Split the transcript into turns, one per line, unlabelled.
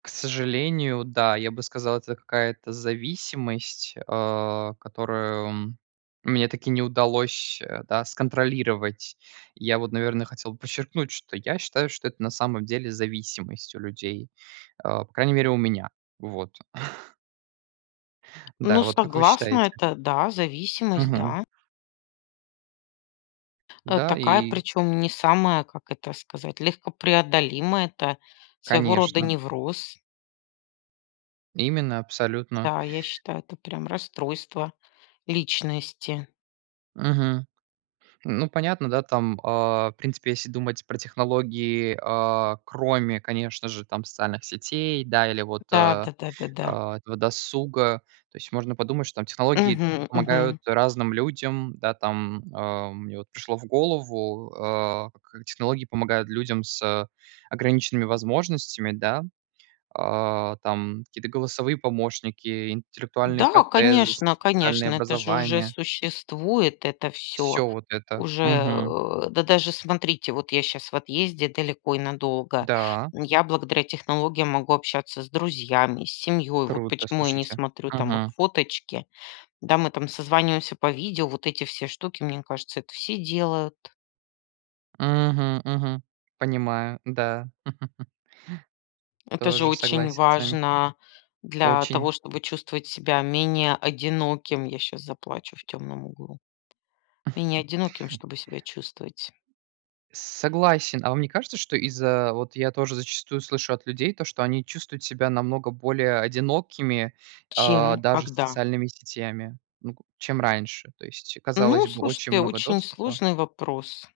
К сожалению, да. Я бы сказал, это какая-то зависимость, а, которую мне так и не удалось, э, да, сконтролировать. Я вот, наверное, хотел подчеркнуть, что я считаю, что это на самом деле зависимость у людей. А, по крайней мере, у меня. Вот. Да.
Ну,
Вот как вы
согласна,
считаете?
это да, зависимость,
Мгм.
да. Э,
Да.
такая,
И
причем, не самая, как это сказать, легко преодолимая. Это своего рода
Конечно.
невроз.
Именно. Абсолютно.
Да, я считаю, это прям расстройство личности.
Мгм. Ну, понятно, да, там, а, в принципе, если думать про технологии, а, кроме, конечно же, там, социальных сетей, да. Или вот,
Да
э,
да да да да.
а, этого досуга. То есть можно подумать, что, там, технологии т
Мгм
помогают
мгм.
разным людям. Да, там, а. Мне вот пришло в голову, э, как технологии помогают людям с ограниченными возможностями, да. А, там, какие-то голосовые помощники, интеллектуальные
Да,
протезы,
конечно
специальные
конечно, это же уже
образования.
существует это всё.
Всё вот это.
Уже,
Мгм.
э да, даже смотрите, вот я щас в отъезде далеко и надолго.
Да.
М, я, благодаря технологиям, могу общаться с друзьями, с семьей. Вот
Круто,
почему я не
слушайте.
смотрю, там, их
Мгм.
фоточки. Да, мы, там, созваниваемся по видео, вот эти все штуки, мне кажется, это все делают.
Мгм. Мгм. Понимаю. Да.
Это же
Тоже
очень
согласен с вами.
важно, для
Очень.
того чтобы чувствовать себя менее одиноким. Я щас заплачу в темном углу. Менее одиноким, чтобы себя чувствовать.
Cогласен. А вам не кажется, что из-за вот я тоже зачастую слышу от людей то, что они чувствуют себя намного более одинокими, а,
Чем?
даже с
Когда?
социальными сетями. Ну, к чем раньше, то есть,
Ну,
казалось бы, очень
слушайте,
много
очень
доступа.
сложный вопрос.